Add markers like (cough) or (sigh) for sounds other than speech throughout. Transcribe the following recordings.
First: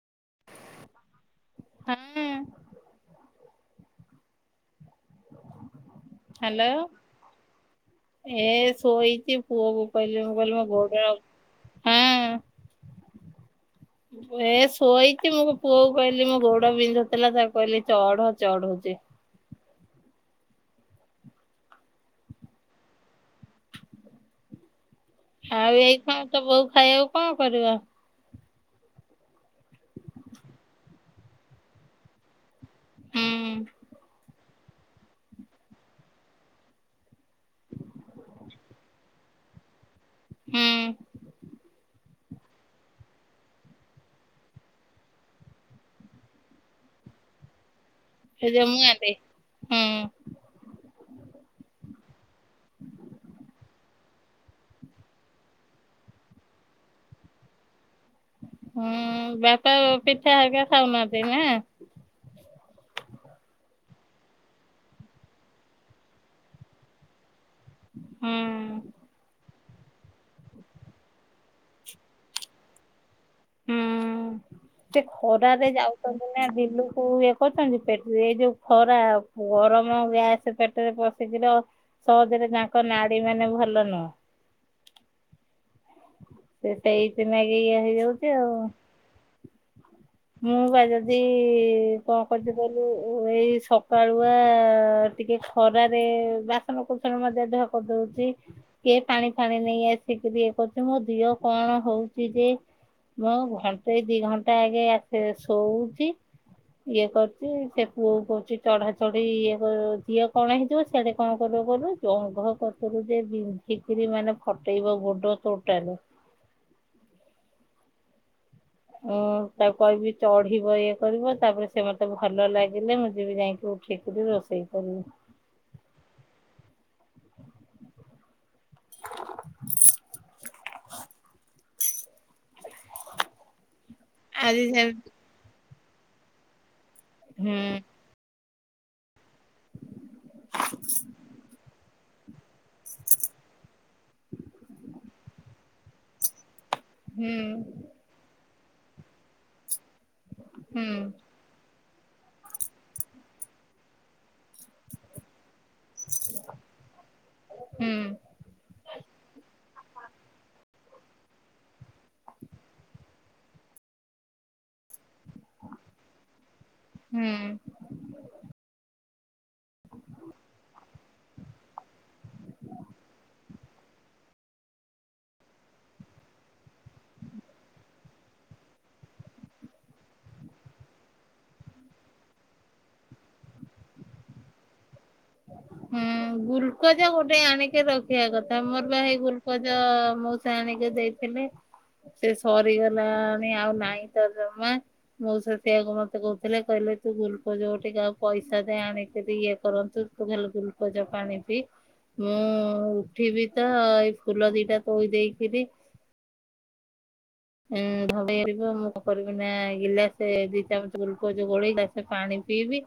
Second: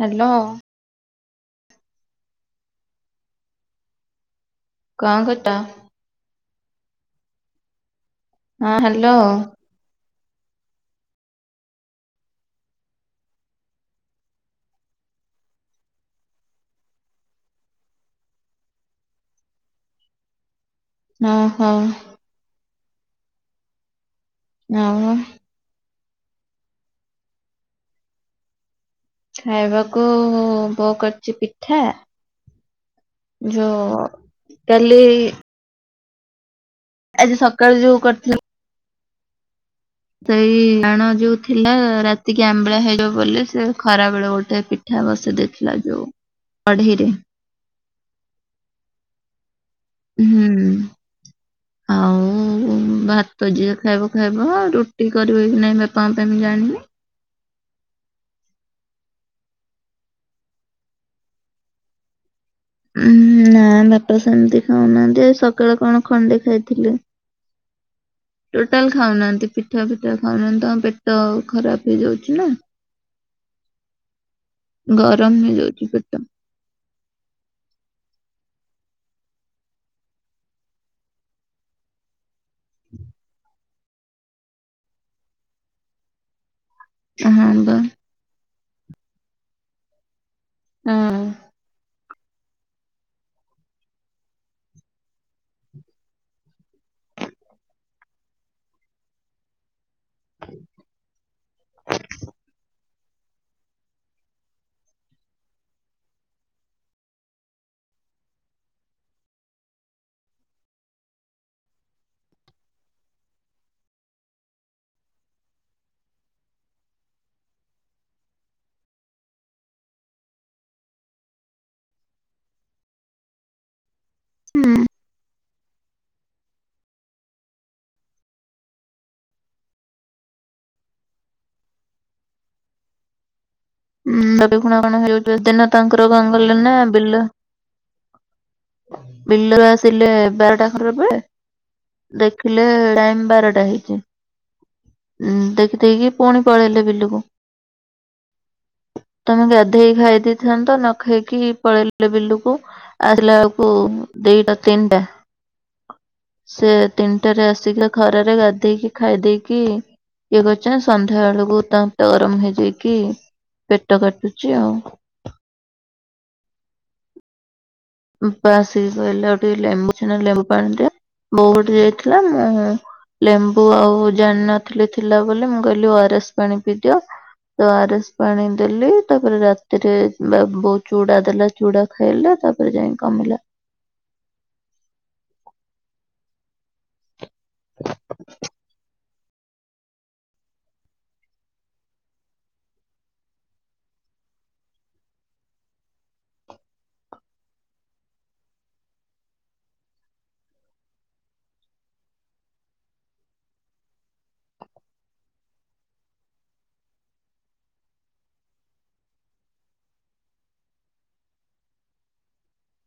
Hello. ହନ। କାଁ କରୁତ? ହ୍ୟାଲୋ? ଏ ହଁ ହ୍ୟାଲୋ ସୋଇଛି ପୁଅ ମୋବାଇଲ ରେ ମୁଁ କହିଲି କଣ ହଁ। ଏ ଶୋଇଛି ମୋ ପୁଅ କ କହିଲି ମୋ ଗୋଡ ବିନ୍ଧୁଥିଲା ତାକୁ କହିଲି ଚଢ ଚଢଉଛି। ଓ ହୋ। ହଉ। ଆଉ ଏଇ କଣ ତ ବୋଉ ଖାଇବାକୁ କଣ କରିବା? ଖାଇବାକୁ ପ କରଚି ପିଠା ହୁଁ ଯଉ କାଲି। ଆଜି ସକାଳୁ ଯୋଉ କରିଥିଲ ସେଇ ହୁଁ। ଆଣ ଯୋଉ ଥିଲା ରାତିକି ଆମ୍ବିଳା ହେଇଯିବ ବୋଲି ସେ ଖରା ବେଳେ ଗୋଟେ ପିଠା ବସ ଦେଇଥିଲା ଯୋଉ କଢେଇରେ। ସେ ଜମୁ ଆଲେ ହୁଁ। ଆଉ ଭାତ ଯିଏ ଖାଇବ ଖାଇବ ରୁଟି କରିବେ କି ନହିଁ ବାପା ମାଙ୍କ ପାଇଁ ମୁ ଜାଣିନି ହୁଁ ବାପା ପିଠା ହେିକ ଖାଉନାହାନ୍ତି ନା ଉ ନା ବାପା ସେମିତି ଖାଉନାହାନ୍ତି ଆ ସକାଳେ କଣ ଖଣ୍ଡେ ଖାଇଥିଲେ। ହୁଁ। ଟୋଟାଲ ଖାଉନାହାନ୍ତି ପିଠା ଫିଠା ଖାଉନାହାନ୍ତି ତାଙ୍କ ପେଟ ଖରାପ ହେଇଯାଉଛି ନା। ହୁଁ। ସେ ଗରମ ଖରାରେ ହେଇଯାଉଛି ପେଟ ଯାଉଛନ୍ତି ନା ବିଲୁକୁ ଇଏ କରୁଛନ୍ତି ପେଟ ଏଇ ଯୋଉ ଖରା ଗରମ ଗ୍ୟାସ ପେଟରେ ପଶିକି ତ ସହଜରେ ତାଙ୍କ ନାାରୀ ମାନେ ଭଲ (unintelligible) ସେଟ ହଁ ଏଇପନାାଗେ ବା। ଇଏ ହେଇଯାଉଛି ଆଉ ମୁଁ ବା ଯଦି ହଁ। କଣ କରିଛି କିଲୁ ଏଇ ସକାଳୁଆ ଟିକେ ଖରାରେ ବାସନ କୁସନ ମଜା ଧୁଆ କରିଦଉଛି କିଏ ପାଣି ଫାଣି ନେଇ ଆସି ସେଠିକ ଇଏ କରୁଛି ମୋ ଦିଅ କଣ ହଉଛି ଯେ ମୁଁ ଘଣ୍ଟେଇ ଦି ଘଣ୍ଟା ଆଗେ ସେ ଶୋଉଛି ଇଏ କରୁଛି ସେ ପୁଅ କହୁଛି ଚଢା ଚଢି ଇଏ କର ଝିଅ କଣ ହେଇଥିବ ସେଆଠେ କଣ କରିବ କଲୁ ଜଙ୍ଘ କରଥିଲୁ ଯେ ବିନ୍ଧିକିରି ମାନେ ଫଟେଇବ ଗୋଡ ତୋଟାଲ ଉ ତାକୁ କହିବି ଚଢିବ ଇଏ କରିବ ତାପରେ ସେ ମତେ ଭଲ ଲାଗିଲେ ମୁଁ ଯିବି ଯାଇକି ଉଠ କେେିକଦ ଦ ସେଇ କର ହୁଁ ହଁ ରବି ଆଜି କୁଣ କଣ ସେମିତି ହେଉଛି ଦିନ ତାଙ୍କର ଗଙ୍ଗଲ ନା ବିଲ ହୁଁ। ବିଲରୁ ଆସିଲେ ବାରଟା (unintelligible) ଦେଖିଲେ ଟାଇମ ବାରଟା ହେଇଛି। ଦେଖିଦେଇକି ପୁଣି ପଳେଇଲେ ବିଲୁକୁ ହୁଁ ତମେ ଗା ଧେଇ କି ଖାଇ ଦେଇଥାନ୍ତ ହୁଁ ନ ଖାଇକି ପଳେଇଲ ଲେ ବିଲୁକୁ ଆସିଲା ଅଳକୁ କୁ ଦି ଟା ତିନ ଟା ସେ ତିନିଟାରେ ଆସିଲେ ହୁଁ ଖରାରେ ଗାଧେଇକି ଖାଇ ଦେଇକି ଇଏ କରିଚନ୍ତି ସନ୍ଧ୍ୟା ବେଳକୁ ତାଙ୍କ ପେଟ ଗରମ ହେଇଯାଇକି ପେଟ କାଟୁଚି ଆଉ। ହୁଁ। ଉଁ ପା ଆସିକି କହିଲେ କେ ଲେମ୍ୱୁ ଛେ ନା ଲେମ୍ବୁ ପାଣି ଦିଅ। ବୋଉ କୁଆଡେ ଯାଇଥିଲା ମୁଁ ଲେମ୍ବୁ ଆଉ ଜାଣିନଥିଲି ଥିଲା ବୋଲି ମୁଁ କହିଲି ଓ ଆର ଏସ୍ ପାଣି ପିଇଦିଅ ତ ଓ ଆର ଏସ୍ ପାଣି ଦେଲି ତାପରେ ରାତିରେ ବା ବୋଉ ଚୁଡା ଦେଲା ଚୁଡା ଖାଇଲେ ତାପ ତା ପରେ ଯାଇଁ କମିଲା। ହୁଁ ଗୁଲକୋଚ୍ ଗୋ ଟେ ଆଣିକି ରଖିବା କଥା ମୋର ପା ହେଇ ଗ୍ଲୁ ଗୁଲକୋଜ ମଉସା ଆଣିକି ଦେଇଥିଲେ ସେ ସରିଗଲାଣି ଆଉ ନାଇଁ ତ ଜମା ମଉସା ସେଆକୁ ମତେ କହୁଥିଲେ କହିଲେ ତୁ ଗୁଲକୋଜ ଟିକେ ଆଉ ପଇସା ଦେଇ ଆଣିକିରି ଇଏ କରନ୍ତୁ ବୁଝିଲୁ। ଗୁଲକୋଜ ପାଣି ପିଇ ମୁଁ ଉଠିବି ତ ଏଇ ଫୁଲ ଦିଟା ତୋଳି ଦେଇକିରି ଉଁ ଧେଇିବ ମୁଁ କଣ କରିବି ନା ଗିଲାସ ଦି ଚାମଚ ଗୁଲକୋଜ ଗୋଳେଇ ଗ୍ଲାସ ପାଣି ପିଇବି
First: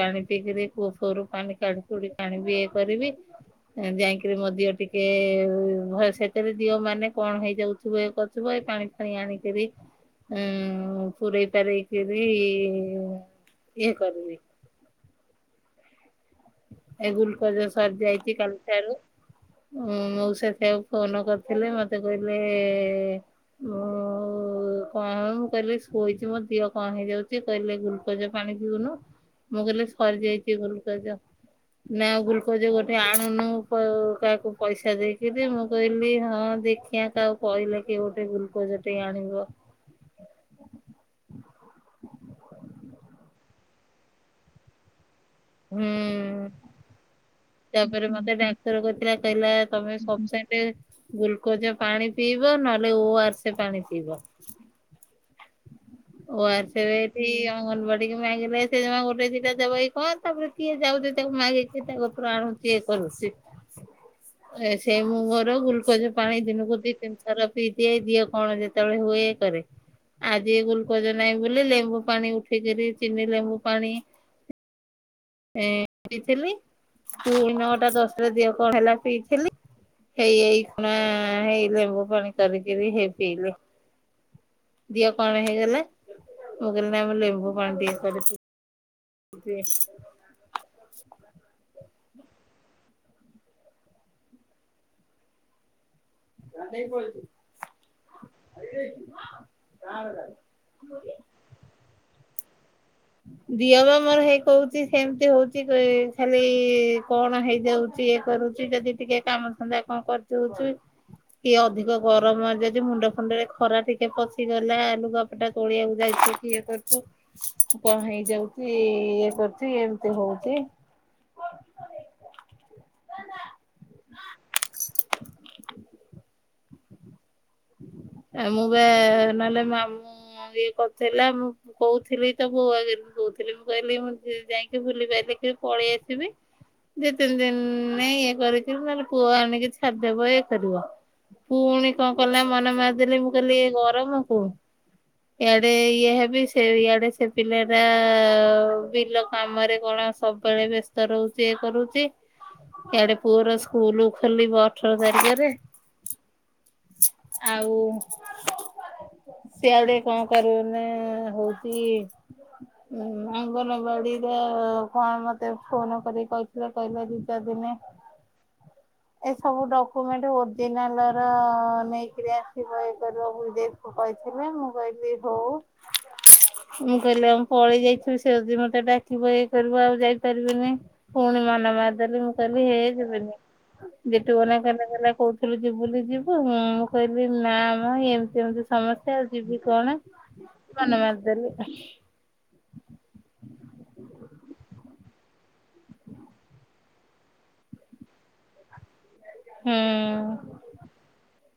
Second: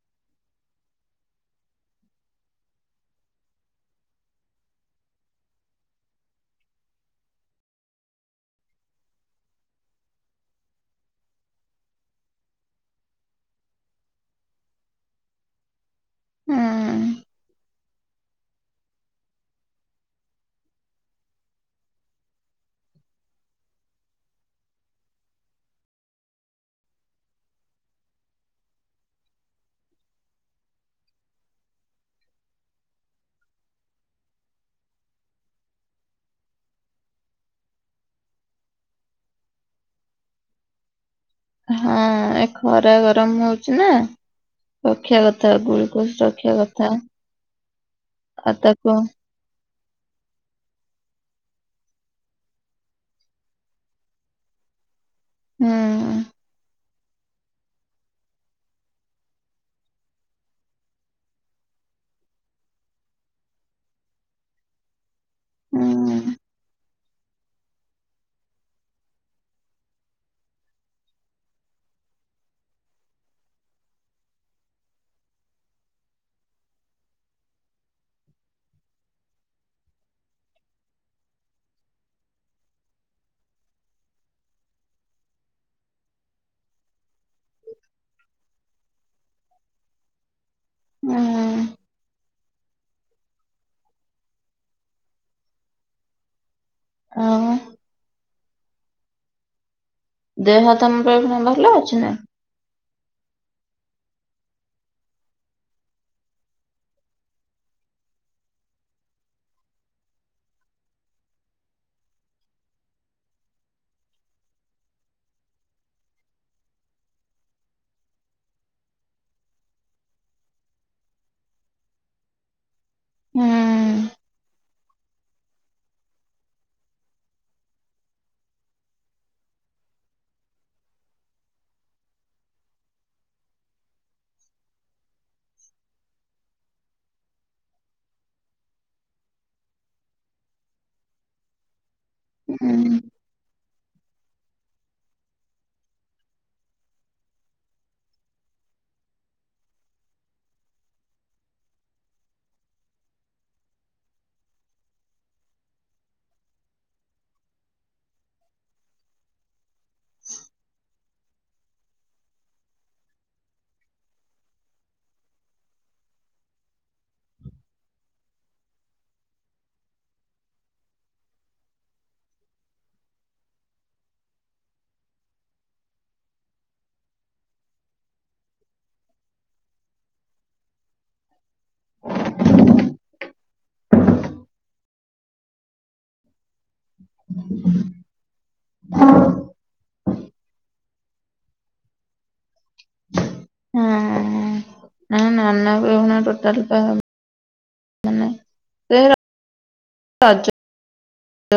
ପାଣି ଇଁ ପିଇକିରି କୂଅ ରୁ ଫୁଅ ରୁ ପାଣି କାଢି କୁଢ଼ି ଆଣିବି ଇଏ କରିବି ଯାଇକିରି ମୋ ଦିହ ଟିକେ ଭ ସେଥିରେ ଦିହ ମାନେ କଣ ହେଇଯାଉଥିବ ଏକ ଥିବ ପାଣି ଫାଣି ଆଣିକରି ଉଁ ପୁରେଇ ପାରେଇ କିରି ଇଏ କରିବି। ହୁଁ। ଏ ଗୁଲକୋଜ ସରିଯାଇଚି କାଲି ଠାରୁ ମଉସା ସେଇୟାକୁ ଫୋନ କରିଥିଲେ ମତେ କହିଲେ ମୁ କଣ ମୁଁ କହିଲି ଶୋଇଚି ମୋ ଦିହ କଣ ହେଇଯାଉଚି କହିଲେ ଗୁଲକୋଜ ପାଣି ପିଉନୁ ମୁଁ କହିଲି ସରିଯାଇଚି ଗୁଲକୋଜ। ନା ଗ୍ଲୁକୋଜ ଗୋଟେ ଆଣୁନୁ କୋ କାହାକୁ ପଇସା ଦେଇକିରି ମୁଁ କହିଲି ହଁ ଦେଖିଆ କାହାକୁ କହିଲେ କି ଗୋଟେ ଗ୍ଲୁକୋଜ ଟେ ଆଣିବ। ହଁ ଏ ଖରା ଗରମ ହଉଛି ନା। ରଖିଆ କଥା ହୁଁ ଗୁଲକୋଜ ରଖିଆ କଥା ତାପରେ ମତେ ଆଉ ଡାକ୍ତର ତାକୁ କହିଥିଲା କହିଲା ତମେ ସିଫିସେଣ୍ଟ ଗ୍ଲୁକୋଜ ପାଣି ପିଇବ ନହେଲେ ଓ ଆର ସ ପାଣି ପିଇବ। ହୁଁ। ଓ ଆର ଏସ ଅଙ୍ଗନବାଡି କି ମାଗିଲେ ସେ ଗୋଟେ ଦିଟା ଦବ କି କଣ ତାପରେ କିଏ ଯାଉଛି ତାକୁ ମାଗି ତାର ଆଣୁଛି କରୁଛି ସେ ମୁ ଘର ଗୁଲକୋଜ ହୁଁ ପାଣି ଦିନକୁ ଦି ତିନି ଥର ପିଇ ଦିଏ ଦିହ କଣ ଯେତେବେଳେ ହୁଏ କରେ ଆଜି ଜ ନାହିଁ ବୋଲି ଲେମ୍ବୁ ପାଣି ଉଠେଇକରି ଚିନି ଲେମ୍ବୁ ପାଣି ପିଇଥିଲି ପୁଣି ନଅଟା ଦଶଟା ଦିହ କଣ ହେଲା ପିଇଥିଲି ହେଇ ଏଇ ଖୁଣା ହେଇ ଲେମ୍ବୁ ପାଣି କରିକିରି ହେଇ ପିଇଲି। ଦିଅ କଣ ହେଇଗଲେ ମୁଁ କହିଲ ନା ଲେମ୍ବୁ ପାଣି ଟିକେ କରିଥିଲ। ହେ ହୁଁ ହଁ। ଖାଇ ଦାଇଛୁ। ଦେହ ତମର ଏଖୁନା ଭଲ ଅଛି ନାଁ? ଦିହ ବା ମୋର ହେଇ କହୁଛି ସେମିତି ହଉଛି ଖାଲି କଣ ହେଇଯାଉଛି ଇଏ କରୁଛି ଯଦି ଟିକେ କାମ ଧନ୍ଦା କଣ କରିଦଉଚୁ କିଏ ଅଧିକ ଗରମ ଯଦି ମୁଣ୍ଡ ଫୁଣ୍ଡରେ ଖରା ଟିକେ ପଶିଗଲା ଲୁଗା ପଟା ତୋଳିିବାକୁ ଯାଇଛି କି ଇଏ କରୁଛ କଣ ହେଇ ଯାଉଛି ଏ କରଛି ଏମିତି ହଉଛି। ହୁଁ। (unintelligible) ଆ ମୁଁ ବା ମାନେ ମୁ ବି ମୁଁ କହୁଥିଲି ତ ବୋଉ ଆଗାରେ କହୁଥିଲି ମୁଁ କହିଲି ମୁଁ ଯାଇକି ବୁଲି ପାରଲିି କି ପଳେଇ ଆସିବି ଯେ ତିନି ଦିନ ଇଏ କରିକି ନହେଲେ ପୁଅ ଆଣିକି ଛାଡିଦବ କରିବ ପୁଣି କଣ? କଲା ମନ ହୁଁ ମାରିଦେଲି ମୁଁ କହିଲି ଗରମ କୁ ଆଡେ ଇଏ ହେବି ସେ ଇଆଡେ ସେ ପିଲା ଟା ବିଲ କାମରେ କଣ ସବୁବେଳେ ବ୍ୟସ୍ତ ରହୁଛି ଇ କରୁଛି ଇ ଆଡେ ପୁଅର ସ୍କୁଲ ଖୋଲିବ ଅଠର ତାରିଖରେ। ଆଉ ସିଆଡେ କଣ କରୁନେ ହଉଛି ଅଙ୍ଗନବାଡିରେ କଣ ମତେ ଫୋନ କରି କହିଥିଲେ କହିଲେ ଦି ଚା ଦିନ ଏ ସବୁ ଡକୁମେଣ୍ଟ ଓରଜିନାଲ ର ନେଇକରି ଆସିବ ଇଏ କହିଥିଲେ ମୁଁ କହିଲି ହଉ ମୁଁ କହିଲି ଆମ ପଳେଇ ଯାଇଥିଲ ସେ ଦିନ ଠାରୁ ଡାକିବ କରିବ ଆଉ ଯାଇପାରିବିନି। ପୁଣି ମନ ମାରିଦେଲି ମୁଁ କହିଲି ହେ ଯିବନି। ଯେଠୁ ଗଲେ କଲେ କଲେ କହୁଥିଲୁ ଯିବୁ ବୋଲିକୀ? ଁ ମୁଁ କହିଲି ନା ମ ଏମିତି ଏମିତି ସମସ୍ତେ ଆଉ ଯିବି କଣ? ମାନ ମାରି ଦେଲିଆଉ। ହଁ। ନା ନାନଆ କୁ ଖି ଟୋଟାଲ ଟା ହବ ସେ ହୁଁ ରାଜ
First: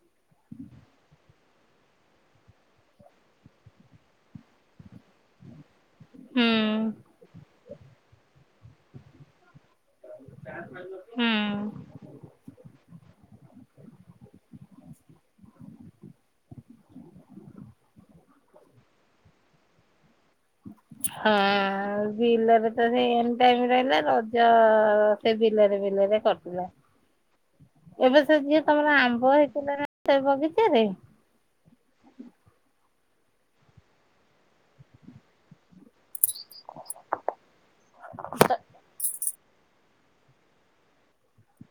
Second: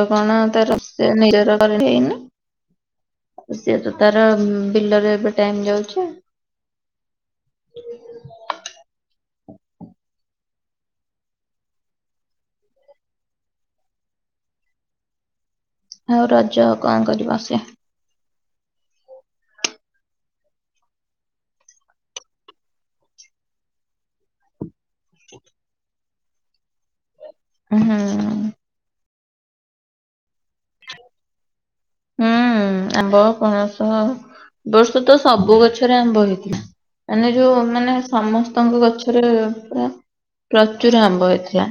କଣ ତାର (unintelligible) (unintelligible) ସିଏତ ତାର ବିଲରେ ଏବେ ଟାଇମ ଯାଉଛି। ଆଚ୍ଛା। ହୁଁ। ହୁଁ। ଆଉ ରଜ କଣ କରିବ (unintelligible) ହଁ ବିଲରେ ତ ସେ ଟାଇମ ରହିଲା ରଜ ସେ ବିଲରେ ବିଲରେ କଟିଲା। ହୁଁ ଏବେ ସେ ଯିଏ ହୁଁ ତମର ଆ (unintelligible) ଆମ୍ବ ପଣସ ବର୍ଷ ତ ସବୁ ଗଛରେ ଆମ୍ବ ହେଇ ମାନେ ଯୋଉ ମାନେ ସମସ୍ତଙ୍କ ଗଛରେ ପୁରା ପ୍ରଚୁର ଆମ୍ୱ ହେଇଥିଲା।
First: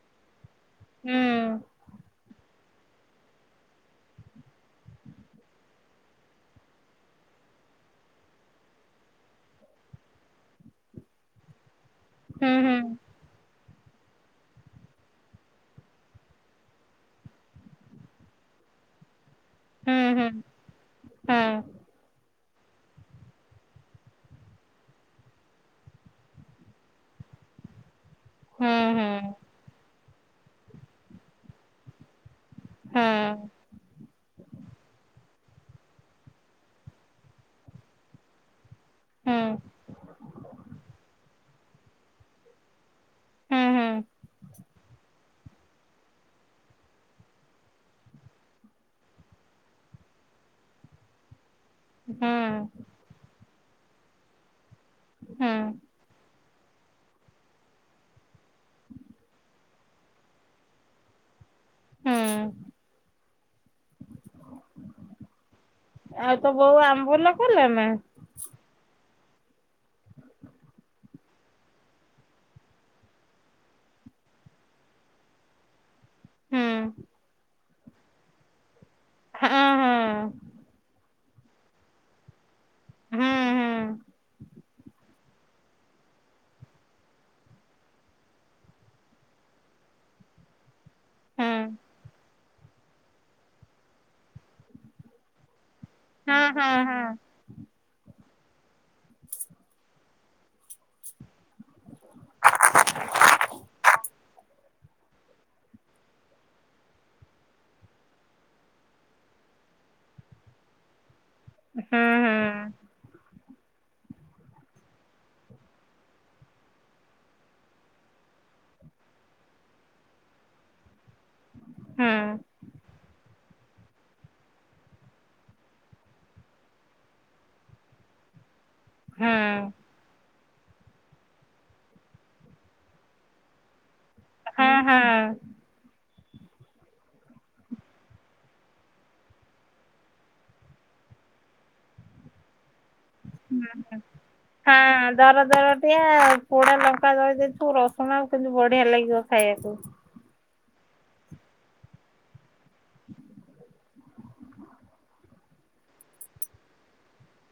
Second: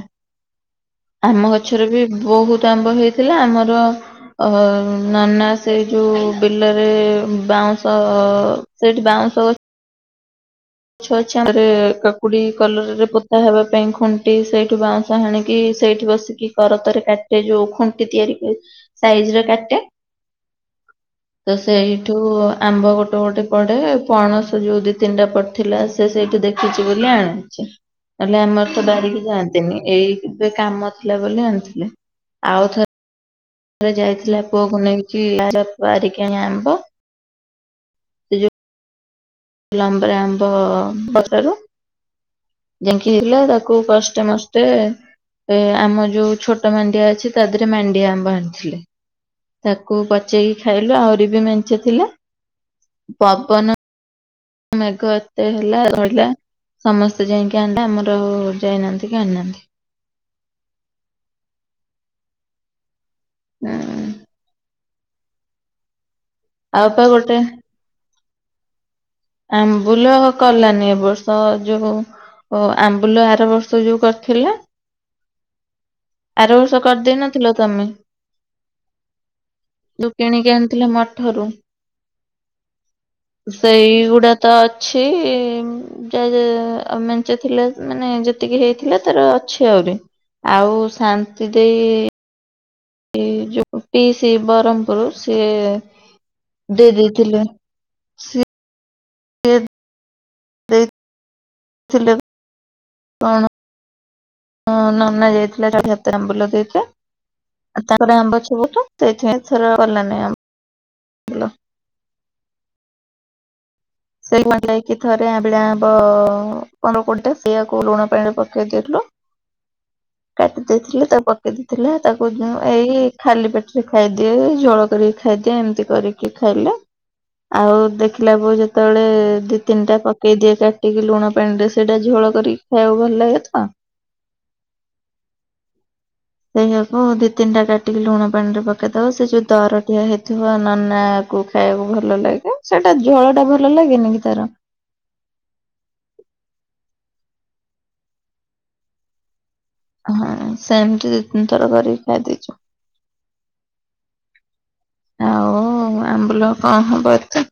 ହୁଁ ଆମ ଗଛରେ ବି ବହୁତ ଆମ୍ବ ହେଇଥିଲା ଆମର ଅ ନନା ସେଇ ଯୋଉ ବିଲରେ ବାଉଁଶ ସେଇଠି ବାଉଁଶ ଗ ଛ ଛାରେ କାକୁଡି ହୁଁ ହୁଁ କଲରା ରେ ପୋତା ହେ ଖୁଣ୍ଟି ସେଇଠୁ ବାଉଁଶ ହାଣିକି ସେଇଠି ବସିକି କରତରେ କାଟେ ଯୋଉ ଖୁଣ୍ଟି ତିଆରି ହୁଏ। ସାଇଜ ରେ କାଟେ ହୁଁ ହୁଁ ତ ସେଇଠୁ ଆମ୍ବ ଗୋଟେ ଗୋଟେ ପଡେ ପଣସ ଯୋଉ ଦି ତିନିଟା ପ ଥିଲା ସେ ସେଇଠି ଦେଖିଚି ବୋଲି ଆଣିଚି। ହେଲେ ଆମର ହୁଁ ତ ହୁଁ ବାରିକି ଯାଆନ୍ତିନି ଏଇ ଏବେ କାମ ଥିଲା ବୋଲି ଆଣିଥିଲେ। ଆଉ ଥରେ ହୁଁ। ଯାଇଥିଲା ପୁଅକୁ ନେଇକି (unintelligible) ବାରିକି ଆଣି ଆମ୍ବ ହୁଁ ହୁଁ ଲମ୍ବେରା ଆମ୍ବ ବସାରୁ ୟାଙ୍କି ଥିଲା ହୁଁ ତାକୁ କଷ୍ଟେମସ ସେ ଏ ଆମ ଯଉ ଛୋଟ ମାଣ୍ଡିଆ ଅଛି ତା ଦିହରେ ମାଣ୍ଡିଆ ଆମ୍ବ ଆଣିଥିଲେ। ତାକୁ ପଚେଇକି ଖାଇଲୁ ଆହୁରି ବି ମେନ ଚେ ଥିଲେ। ହୁଁ ବନ ମେଘ ଏତେ ହୁଁ ହେଲା (unintelligible) ଲା। ସମସ୍ତେ ଯାଇକି ଆଣଲେ ଆମର ଯାଇନାହାନ୍ତି କି ଆଣିନାହାନ୍ତି। ହୁଁ। ହଁ। ଆଉ ତ ବୋଉ ଆଉ ପା ଆମ୍ବୁଲ ଗୋଟେ କରୁନାହାନ୍ତି ନା? ଆମ୍ବୁଲ କଲାନି, ଏ ବର୍ଷ ଯୋଉ ଆମ୍ବୁଲ ଆର ବର୍ଷ ଯୋଉ କରିଥିଲା ଆର ହୁଁ ବର୍ଷ କରିଦେଇ ନଥିଲ? ତମେ ହଁ ହଁ ଯଉ କିଣିକି ଆଣିଥିଲ ମ ଠାରୁ ହଁ ହଁ ସେଇ ତ ଅଛି ଯଦି ଅ ମେଞ୍ଚେ ଥିଲେ ମାନେ ଯେତିକି ହେଇଥିଲେ ତାର ଅଛି ଆହୁରି ଆଉ ହଁ ଶାନ୍ତି ଦେଇ। ଏ ଯଉ ପିଇସି ବରମ୍ପୁରୁ ସିଏ (unintelligible) ହୁଁ ହୁଁ ଦେଇ ଦେଇଥିଲେ। ସେ। ସିଲେ। କଣ? ହଁ ନନା ଯାଇଥିଲା (unintelligible) ତାର ଲେମ୍ବୁ (unintelligible) (unintelligible) ହଁ, ହଁ। (unintelligible) ପନ୍ଦର କୋଡିଏ ଟା ସେଇଆକୁ ଲୁଣ ପାଣିରେ ପକେଇ ଦେଇଥିଲୁ, କାଟି ଦେଇଥିଲୁ, ତାପ ଦେଇଥିଲେ ତାକୁ ଉଁ ଏଇ ଖାଲି ପେଟରେ ଖାଇଦିଏ, ଜୋଳ କରିକି ଖାଇଦିଏ, ଏମିତି କରିକି ଖାଇଲେ, ଆଉ ଦେଖିଲା ବଳ ସେତେବେଳେ ହଁ ଦି ତିନିଟା କ ପକେଇଦିଏ କାଟିକି ଲୁଣ ପାଣିରେ, ସେଇଟା ଝୋଳ କରିକି ଖାଇବାକୁ ଭଲ ଲାଗେ ତ। ହଁ, ହଁ। ସେଇଆକୁ ଦି ତିନିଟା କାଟିକି ଲୁଣ ପାଣିରେ ପକେଇ ଦବ ସେ ଯଉ ଦରଟିଆ ହେଇଥିବ ନନାକୁ ଖାଇବାକୁ ଭଲ ଲାଗେ। ଝୋଳ ଟା ଭଲ ଲାଗେନି କି ତାର ହଁ ଦର ଦରଟିଆ ପୋଡାଲ ଙ୍କର (unintelligible) ଥିବୁ ରସୁଣ ଆଉ କିନ୍ତୁ ବଢିଆ ଲାଗିବ ଖାଇବାକୁ। ହଁ ସେମିତି ଦି ତିନିଥର କରିକି ଖାଇଦେଇଚୁ। ଆଉ ଆମ୍ବୁଲ କଣ ହବ ଏତେ?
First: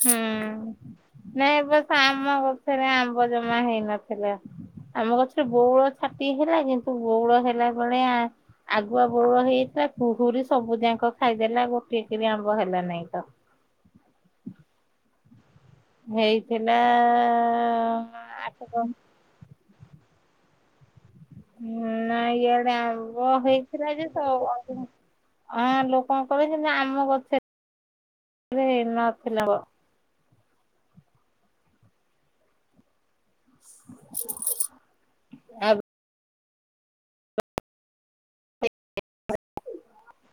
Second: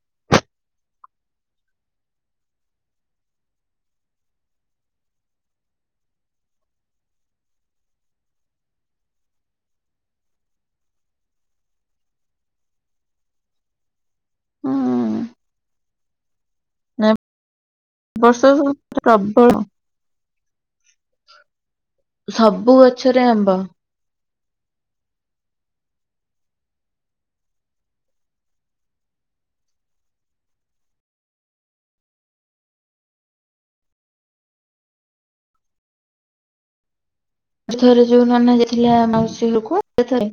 ହୁଁ, ନାଇଁ ବସ ଆମ ଗଛରେ ଆମ୍ବ ଜମା ହେଇନଥିଲା। ଆମ ଗଛରେ ବଉଳ ଛାଟି ହେଲା କିନ୍ତୁ ବଉଳ ହେଲା ବଳିଆ ଆଗୁଆ ବଉଳ ହେଇଯାଇଥିଲା। ପୁହୁରୀ ସବୁ ଯାକ ଖାଇଦେଲା ଗୋଟିଏକରି ଆମ୍ବ ହେଲା ନାଇଁ ତ। ହୁଁ ଏଇ ଏ ବର୍ଷ ଆଠ ପ୍ରବଳ (unintelligible) ସବୁ ଗଛରେ ଆମ୍ବ। ଆ ଲୋକନଙ୍କର କିନ୍ତୁ ଆମ ଗଛରେ ହେଇ ନଥିଲା। ଆ ଥରେ ଯୋଉ ନନା ଯାଇଥିଲା ମାଉସୀ ଘରକୁ ସେଥିରେ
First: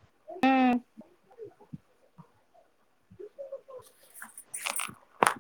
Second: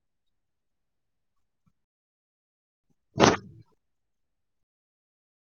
ହୁଁ।